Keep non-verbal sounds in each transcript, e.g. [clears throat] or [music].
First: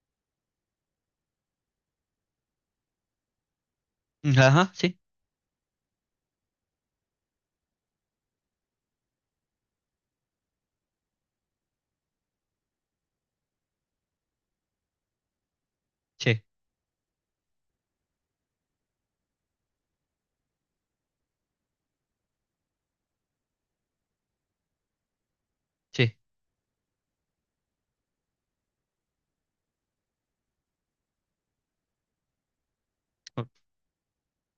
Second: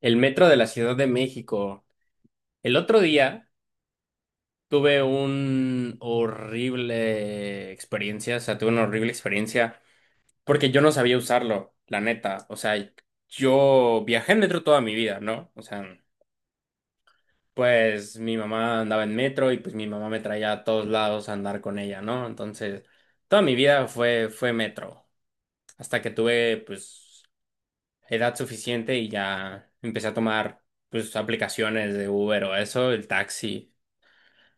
El metro de la Ciudad de México. El otro día Ajá, sí, tuve un horrible experiencia, o sea, tuve una horrible experiencia porque yo no sabía usarlo, la neta. O sea, yo viajé en metro toda mi vida, ¿no? O sea, sí, pues mi mamá andaba en metro y pues mi mamá me traía a todos lados a andar con ella, ¿no? Entonces, toda mi vida fue metro, hasta que sí, tuve pues edad suficiente y ya empecé a tomar pues aplicaciones de Uber o eso, el o- taxi.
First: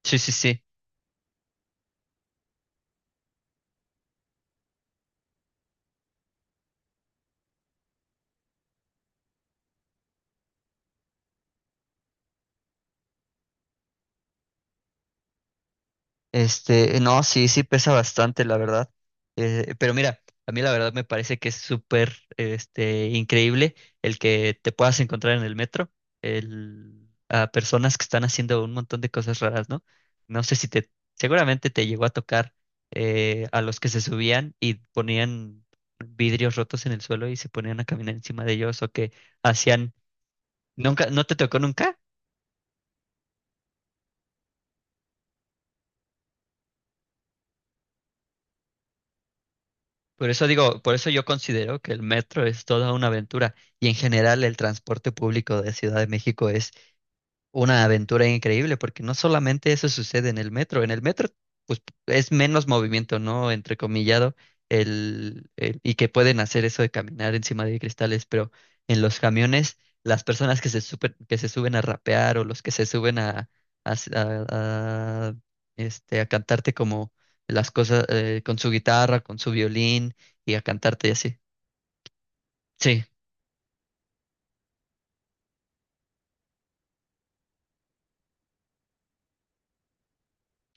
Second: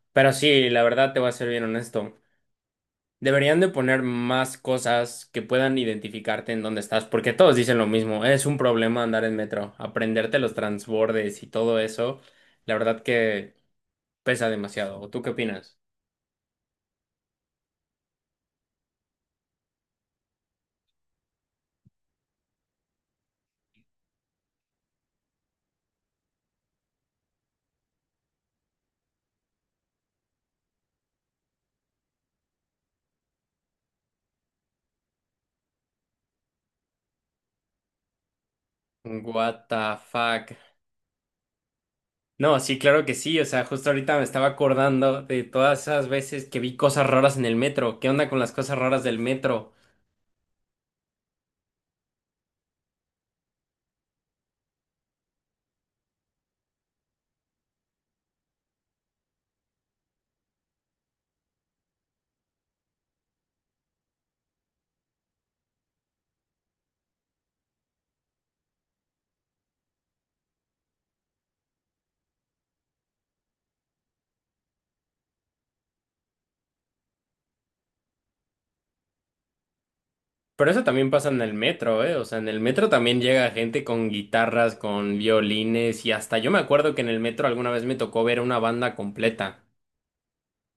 sí, sí, Pero sí. sí, la verdad te voy a ser bien honesto. Deberían de poner más cosas que puedan identificarte en dónde estás, porque todos dicen lo mismo. Es un problema andar en metro, aprenderte los transbordes y todo eso. La verdad que pesa demasiado. ¿O ¿Tú qué opinas? No, sí, sí pesa bastante, la verdad. Pero mira, a mí la verdad me parece que es súper, increíble el que te puedas encontrar en el metro a personas que están haciendo un montón de cosas raras, ¿no? No sé si te, seguramente te llegó a tocar a los que se subían y ponían vidrios rotos en el suelo y se ponían a caminar encima de ellos o que What hacían, the fuck. nunca, ¿no te tocó nunca? No, sí, claro que sí. O sea, justo ahorita me estaba acordando de todas esas veces que vi cosas raras en el metro. ¿Qué onda con las cosas raras del metro? Por eso digo, por eso yo considero que el metro es toda una aventura y en general el transporte público de Ciudad de México una aventura increíble, porque no solamente eso sucede en el metro pues es menos movimiento, ¿no? Entrecomillado, y que pueden hacer eso de caminar encima de cristales, pero en los camiones, las personas que se suben a rapear o los que se suben a, s- a, a cantarte como las cosas con su guitarra, con su violín y a Pero eso cantarte y también pasa así. en el metro, ¿eh? O sea, en el metro Sí. también llega gente con guitarras, con violines y hasta yo me acuerdo que en el metro alguna vez me tocó ver una banda completa.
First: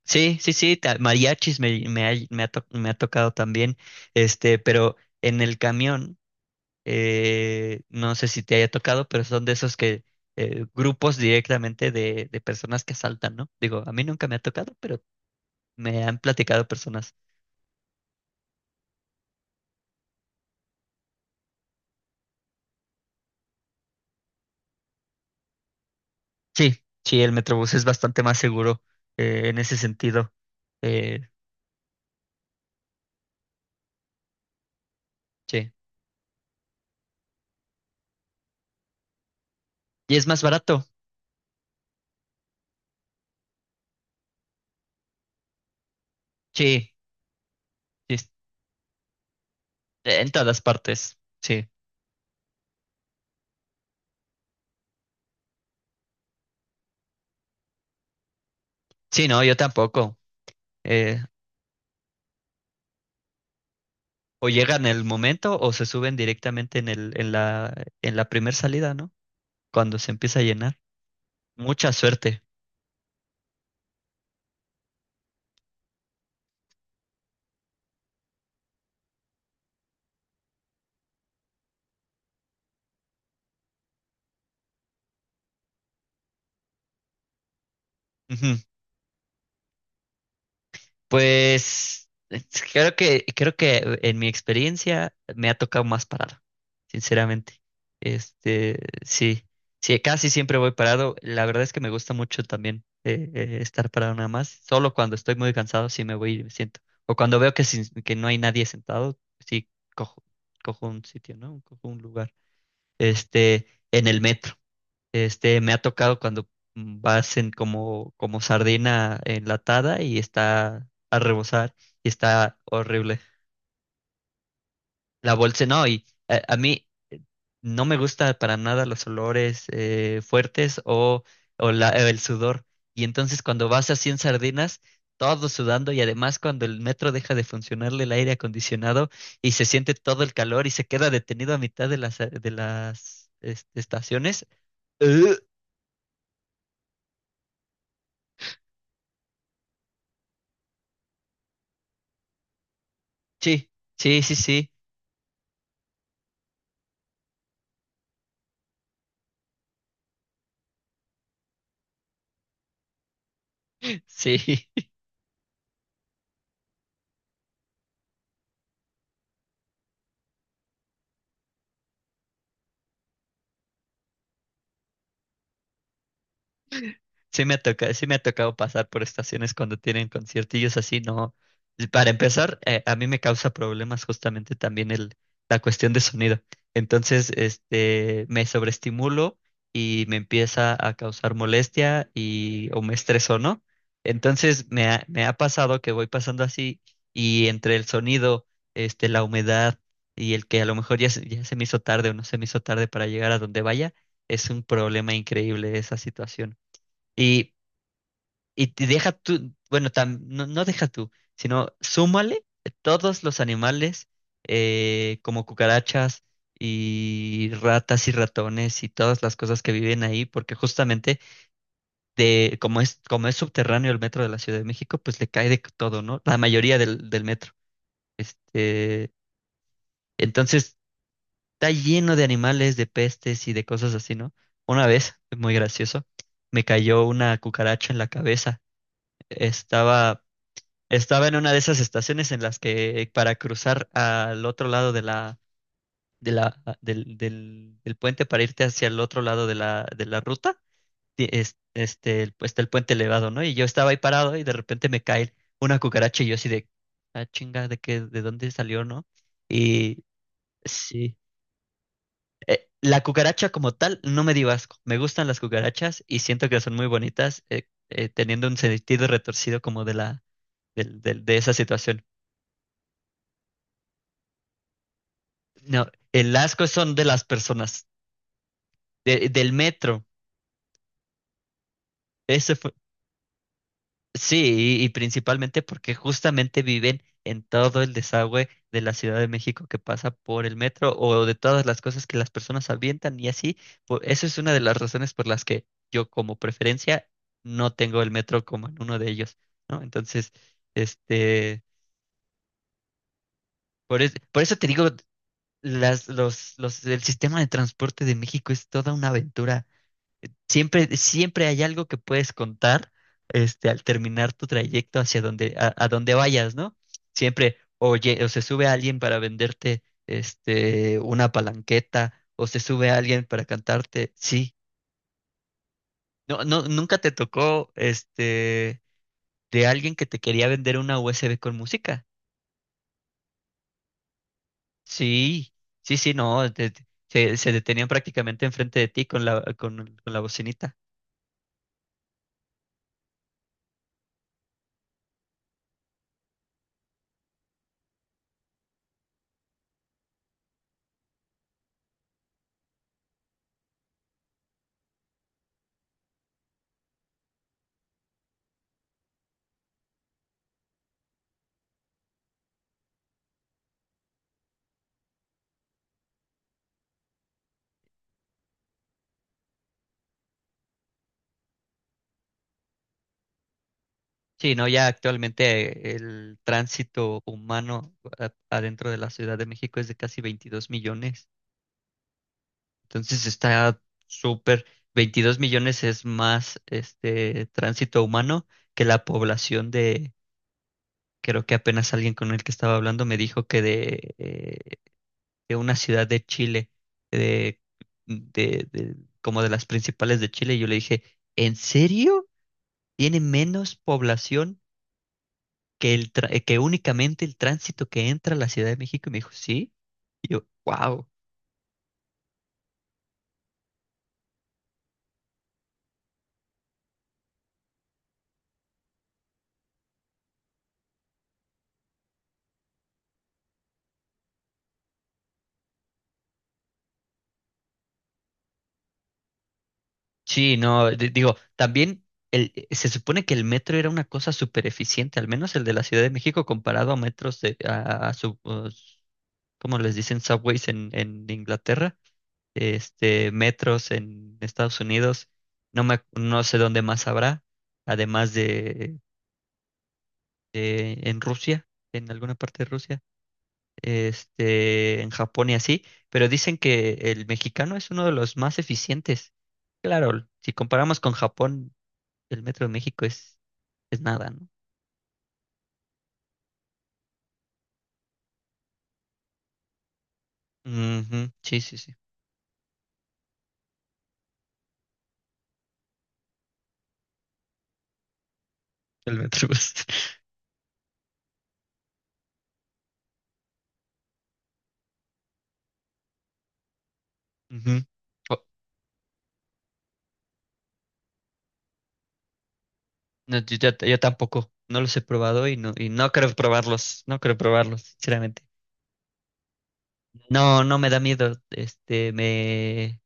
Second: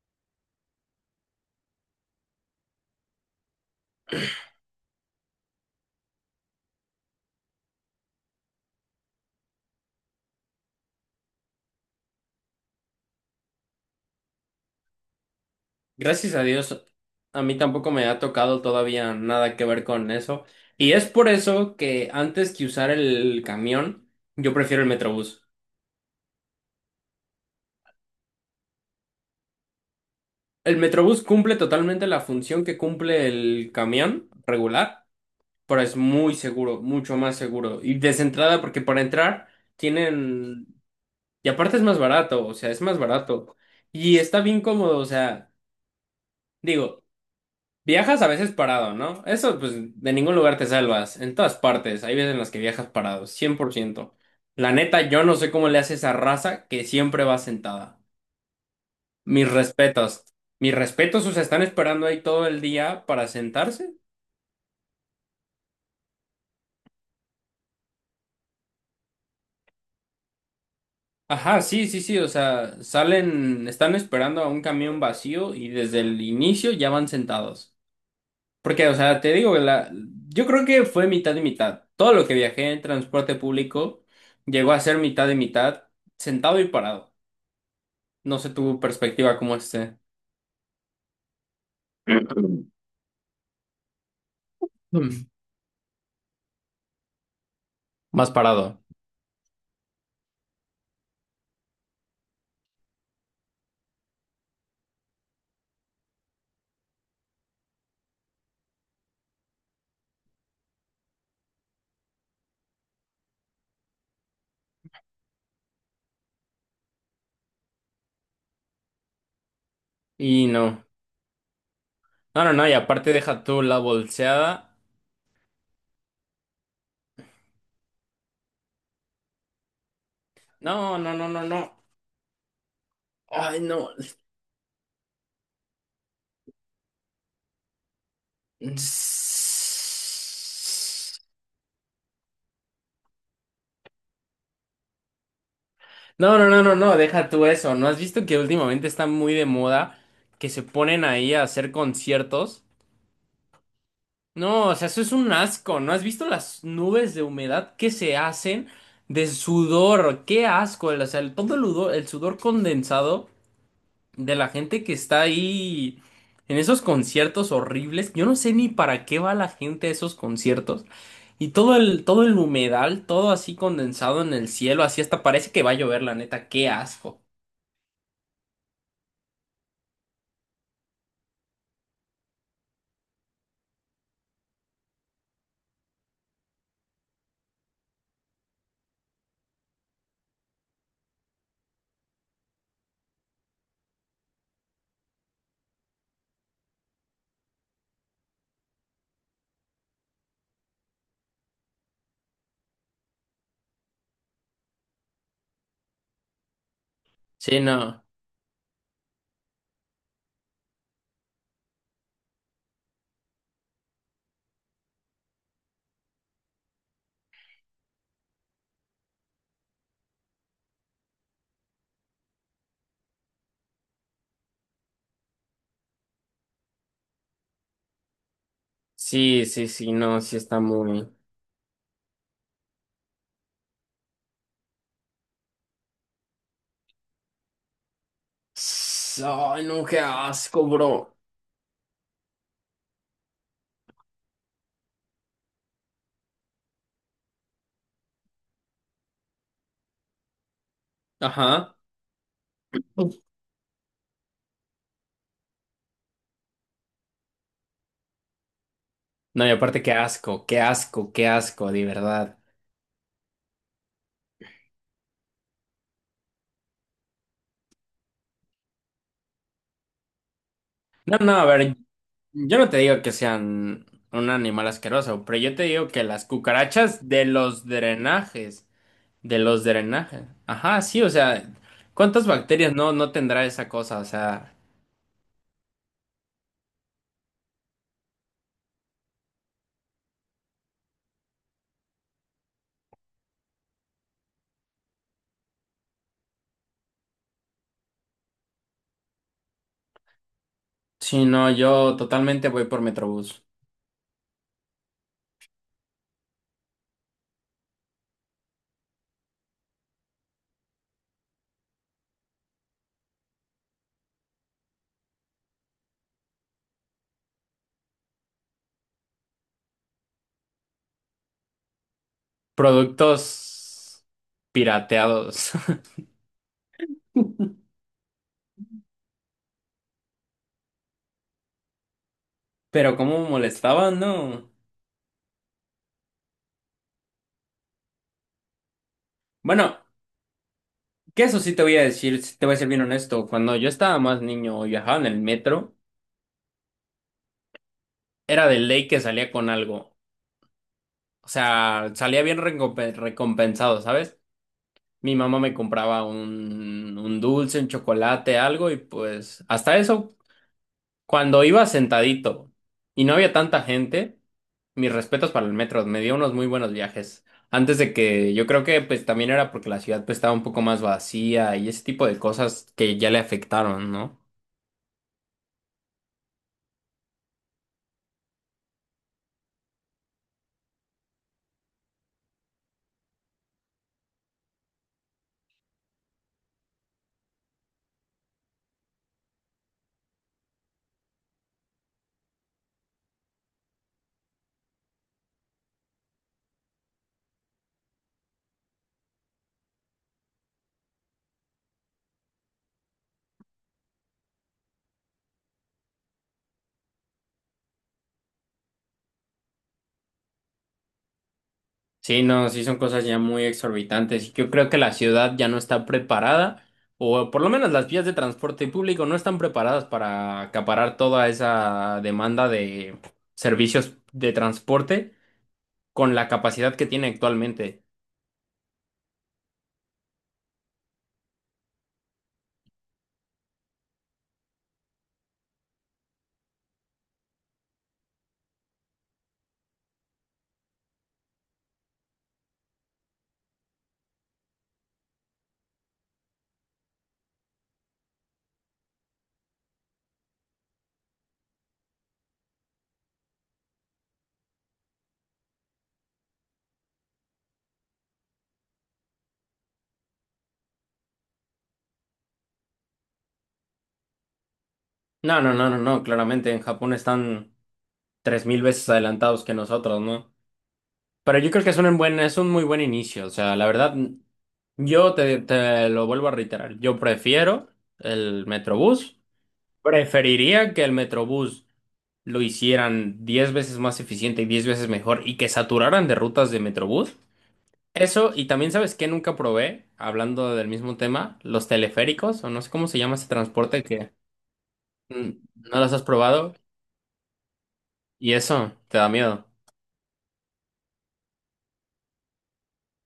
Sí, sí, sí, mariachis me ha tocado también, pero en el camión, no sé si te haya tocado, pero son de esos que grupos directamente de personas que asaltan, ¿no? Digo, a mí nunca me ha tocado, pero me han Gracias a platicado Dios, personas. a mí tampoco me ha tocado todavía nada que ver con eso. Y es por eso que antes que usar el camión, yo prefiero el metrobús. Sí, sí, el Metrobús es bastante más seguro en ese sentido, El metrobús eh, cumple totalmente la función que cumple el camión regular, sí. pero es muy seguro, mucho más seguro. Y desentrada porque para entrar Y es más tienen. barato, Y aparte es más barato, o sea, es más barato. Y está bien cómodo, o sea, sí, digo, sí, viajas a es- veces parado, ¿no? Eso, pues, de en ningún lugar todas te partes, salvas. En todas sí. partes, hay veces en las que viajas parado, cien por ciento. La neta, yo no sé cómo le hace esa raza que siempre va sentada. Sí, no, Mis yo tampoco. respetos. Mis eh, respetos, o sea, están esperando ahí todo el día para sentarse. O llegan en el momento o se suben directamente en la primera salida, ¿no? Cuando se empieza a llenar. Ajá, sí, Mucha sí, sí, o suerte. sea, salen, están esperando a un camión vacío y desde el inicio ya van sentados. Porque, o sea, te digo, la, yo creo que fue mitad y mitad. Todo lo que viajé en transporte público llegó a ser mitad y mitad, sentado y parado. No sé Ujú. tu perspectiva cómo esté. Pues es- [clears throat] creo que en mi experiencia Mm. me ha tocado más parado, sinceramente. Más Este, parado. sí, sí, casi siempre voy parado. La verdad es que me gusta mucho también estar parado nada más. Solo cuando estoy muy cansado sí me voy y me siento. O cuando veo que no hay nadie sentado, sí cojo, cojo un sitio, ¿no? Cojo un lugar. este, en el metro. Me ha tocado cuando vas en como sardina enlatada y Y no. está a rebosar y No, no, está no. Y aparte horrible. deja tú la bolseada. La bolsa, no, y mí no me gusta para nada los olores fuertes No, no, no, no, no. El sudor. Y entonces Ay, cuando vas no. así en sardinas, todo sudando y además cuando el metro deja de funcionarle el aire acondicionado y se siente todo el calor y se queda detenido a mitad de las estaciones. No, no, no, no, no. Deja tú eso. ¿No has visto que últimamente está muy de moda que se ponen ahí a hacer conciertos? Sí, sí, sí, No, sí, o sea, eso es un asco. ¿No has visto las nubes de humedad que se hacen de sudor? Qué asco. O sea, todo el sudor condensado [laughs] de la sí. gente que está ahí en esos conciertos horribles. Yo no sé ni para qué va la gente a esos conciertos. Y todo el humedal, todo así condensado en el cielo, así hasta parece que va a llover, la neta. Qué asco. Sí me ha tocado, sí me ha tocado pasar por estaciones cuando tienen conciertillos así, no. Para empezar, a mí me causa problemas justamente también la cuestión de sonido. Entonces, me sobreestimulo y me empieza a causar molestia y o me estreso, ¿no? Entonces, me ha pasado que voy pasando así y entre el sonido, la humedad y el que a lo mejor ya se me hizo tarde o no se me hizo tarde para llegar a donde vaya, es un problema increíble esa situación. Y Sí, no. y te deja tú, bueno, no deja tú, sino súmale todos los animales como cucarachas y ratas y ratones y todas las cosas que viven ahí, porque justamente como es subterráneo el metro de la Ciudad de México, pues le cae de todo, ¿no? La mayoría del metro. Este, Sí, sí, sí, no, sí está entonces muy... está lleno de animales, de pestes y de cosas así, ¿no? Una vez, muy gracioso, me cayó una cucaracha en la cabeza. Ay, no, qué Estaba asco, bro. Estaba en una de esas estaciones en las que para cruzar al otro lado de la, del puente para irte hacia el otro lado de la ruta, Ajá. Pues, está el puente elevado, ¿no? Y yo estaba ahí parado y de repente me cae una cucaracha y yo así de, ah, chinga, ¿de dónde salió, no? No, y aparte, qué Y asco, qué asco, sí, qué asco, de verdad. La cucaracha como tal no me dio asco. Me gustan las cucarachas y siento que son muy bonitas, teniendo un sentido retorcido como de la, No, no, de a esa ver, situación. yo no te digo que sean un animal asqueroso, pero yo te No, digo que las el asco son de cucarachas las de los personas, drenajes, de del los metro. drenajes. Ajá, sí, o sea, ¿cuántas Ese fue, bacterias no tendrá esa cosa? O sea, sí, y principalmente porque justamente viven en todo el desagüe de la Ciudad de México que pasa por el metro o de todas las cosas que las personas avientan y así. Por, eso es una de las razones por las que yo como preferencia no tengo el metro como en uno de ellos, ¿no? Entonces, si no, este, yo totalmente voy por Metrobús. Por eso te digo, el sistema de transporte de México es toda una aventura. Siempre, siempre hay algo que puedes contar, al terminar tu trayecto hacia donde, a donde vayas, ¿no? Siempre, oye, o se sube alguien para venderte, una palanqueta, o se sube alguien para Productos cantarte, sí. pirateados. No, no, nunca te tocó, [laughs] de alguien que te quería vender una USB con música. Pero cómo molestaban, ¿no? Sí, sí, sí, no, se detenían prácticamente enfrente de ti Bueno, con la bocinita. que eso sí te voy a decir, sí te voy a ser bien honesto, cuando yo estaba más niño y viajaba en el metro, era de ley que salía con algo. O sea, salía bien recompensado, ¿sabes? Mi mamá me compraba un dulce, un chocolate, algo, y pues hasta eso, cuando iba sentadito y no había tanta gente, mis respetos para el metro, me dio unos muy buenos viajes. Antes de que yo creo que pues también era porque la ciudad pues estaba un poco más vacía y ese tipo de cosas que ya le afectaron, ¿no? Sí, no, ya actualmente el tránsito humano adentro de la Ciudad de México es de casi 22 millones. Entonces está súper, 22 millones es más este tránsito humano que la población de, creo que apenas alguien con el que estaba hablando me dijo que de una ciudad de Chile, de, de, de- como de las principales de Chile. Y yo le dije, ¿en serio? ¿Tiene menos población? Que únicamente el tránsito que entra a la Ciudad de México. Y me dijo, sí. Y yo, wow. Sí, no, sí son cosas ya muy exorbitantes y yo creo que la ciudad ya no está preparada, o por lo menos las vías de transporte público no están preparadas para acaparar toda esa demanda de servicios de transporte con la capacidad que tiene actualmente. Sí, no, digo, también se supone que el metro era una cosa súper eficiente, al menos el de la Ciudad de México comparado a metros de, a sub- os- ¿cómo les dicen? Subways en Inglaterra, metros en Estados Unidos, no sé dónde más habrá, además de en Rusia, en alguna parte de Rusia. En Japón y así, pero dicen que el mexicano es uno de los más eficientes. Claro, si comparamos con Japón, el metro de México es nada, ¿no? No, no, no, no, no, claramente en Japón están 3.000 veces adelantados que nosotros, ¿no? Ujú, Pero yo sí, creo que sí, es sí, un buen, es un muy buen inicio, o sea, la verdad, yo te lo vuelvo a reiterar, yo prefiero el el Metrobús. metro. [laughs] Preferiría que el Metrobús lo hicieran 10 veces más eficiente y 10 veces mejor y que saturaran de rutas de Metrobús. Ujú. Eso, Oh, y también sabes que nunca probé, hablando del mismo tema, los teleféricos, o no sé cómo se llama ese no, transporte yo que tampoco, no los he mm, probado no y los has no creo probado probarlos, no creo probarlos, y sinceramente. eso te da miedo. No, no me da miedo, me...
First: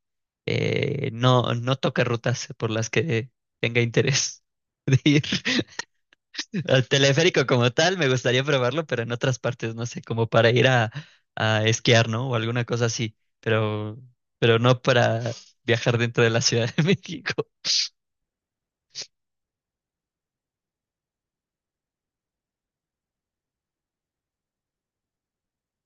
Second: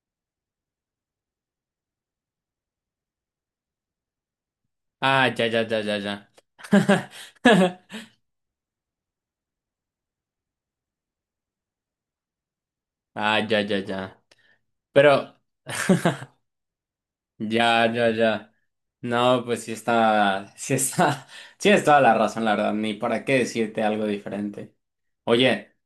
no, no toca rutas por las que tenga interés [laughs] de ir. Ah, ya, ya, ya, ya, ya. [laughs] El teleférico como [laughs] tal, me gustaría probarlo, pero en otras partes, no sé, como para ir a esquiar, ¿no? O alguna cosa así, Ah, ya, ya, ya. pero no Pero para viajar dentro de [laughs] la Ciudad de [laughs] México. ya, ya, ya. No, pues sí está, [laughs] sí es toda la razón, la verdad, ni para qué decirte algo diferente. Oye,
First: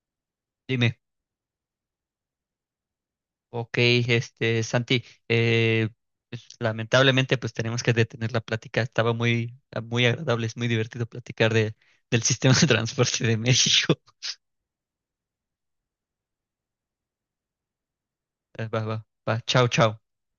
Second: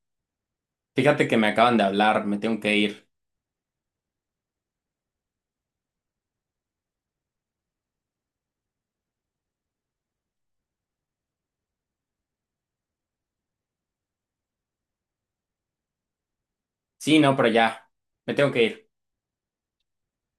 Dime, fíjate que me acaban de hablar, me tengo que ir. ok, Santi, eh, pues, lamentablemente pues tenemos que detener la plática. Estaba muy, muy agradable, es muy divertido platicar de, del sistema de transporte de México. Sí, no, pero ya, me tengo que [laughs] Va, ir. va, va, chao, chao.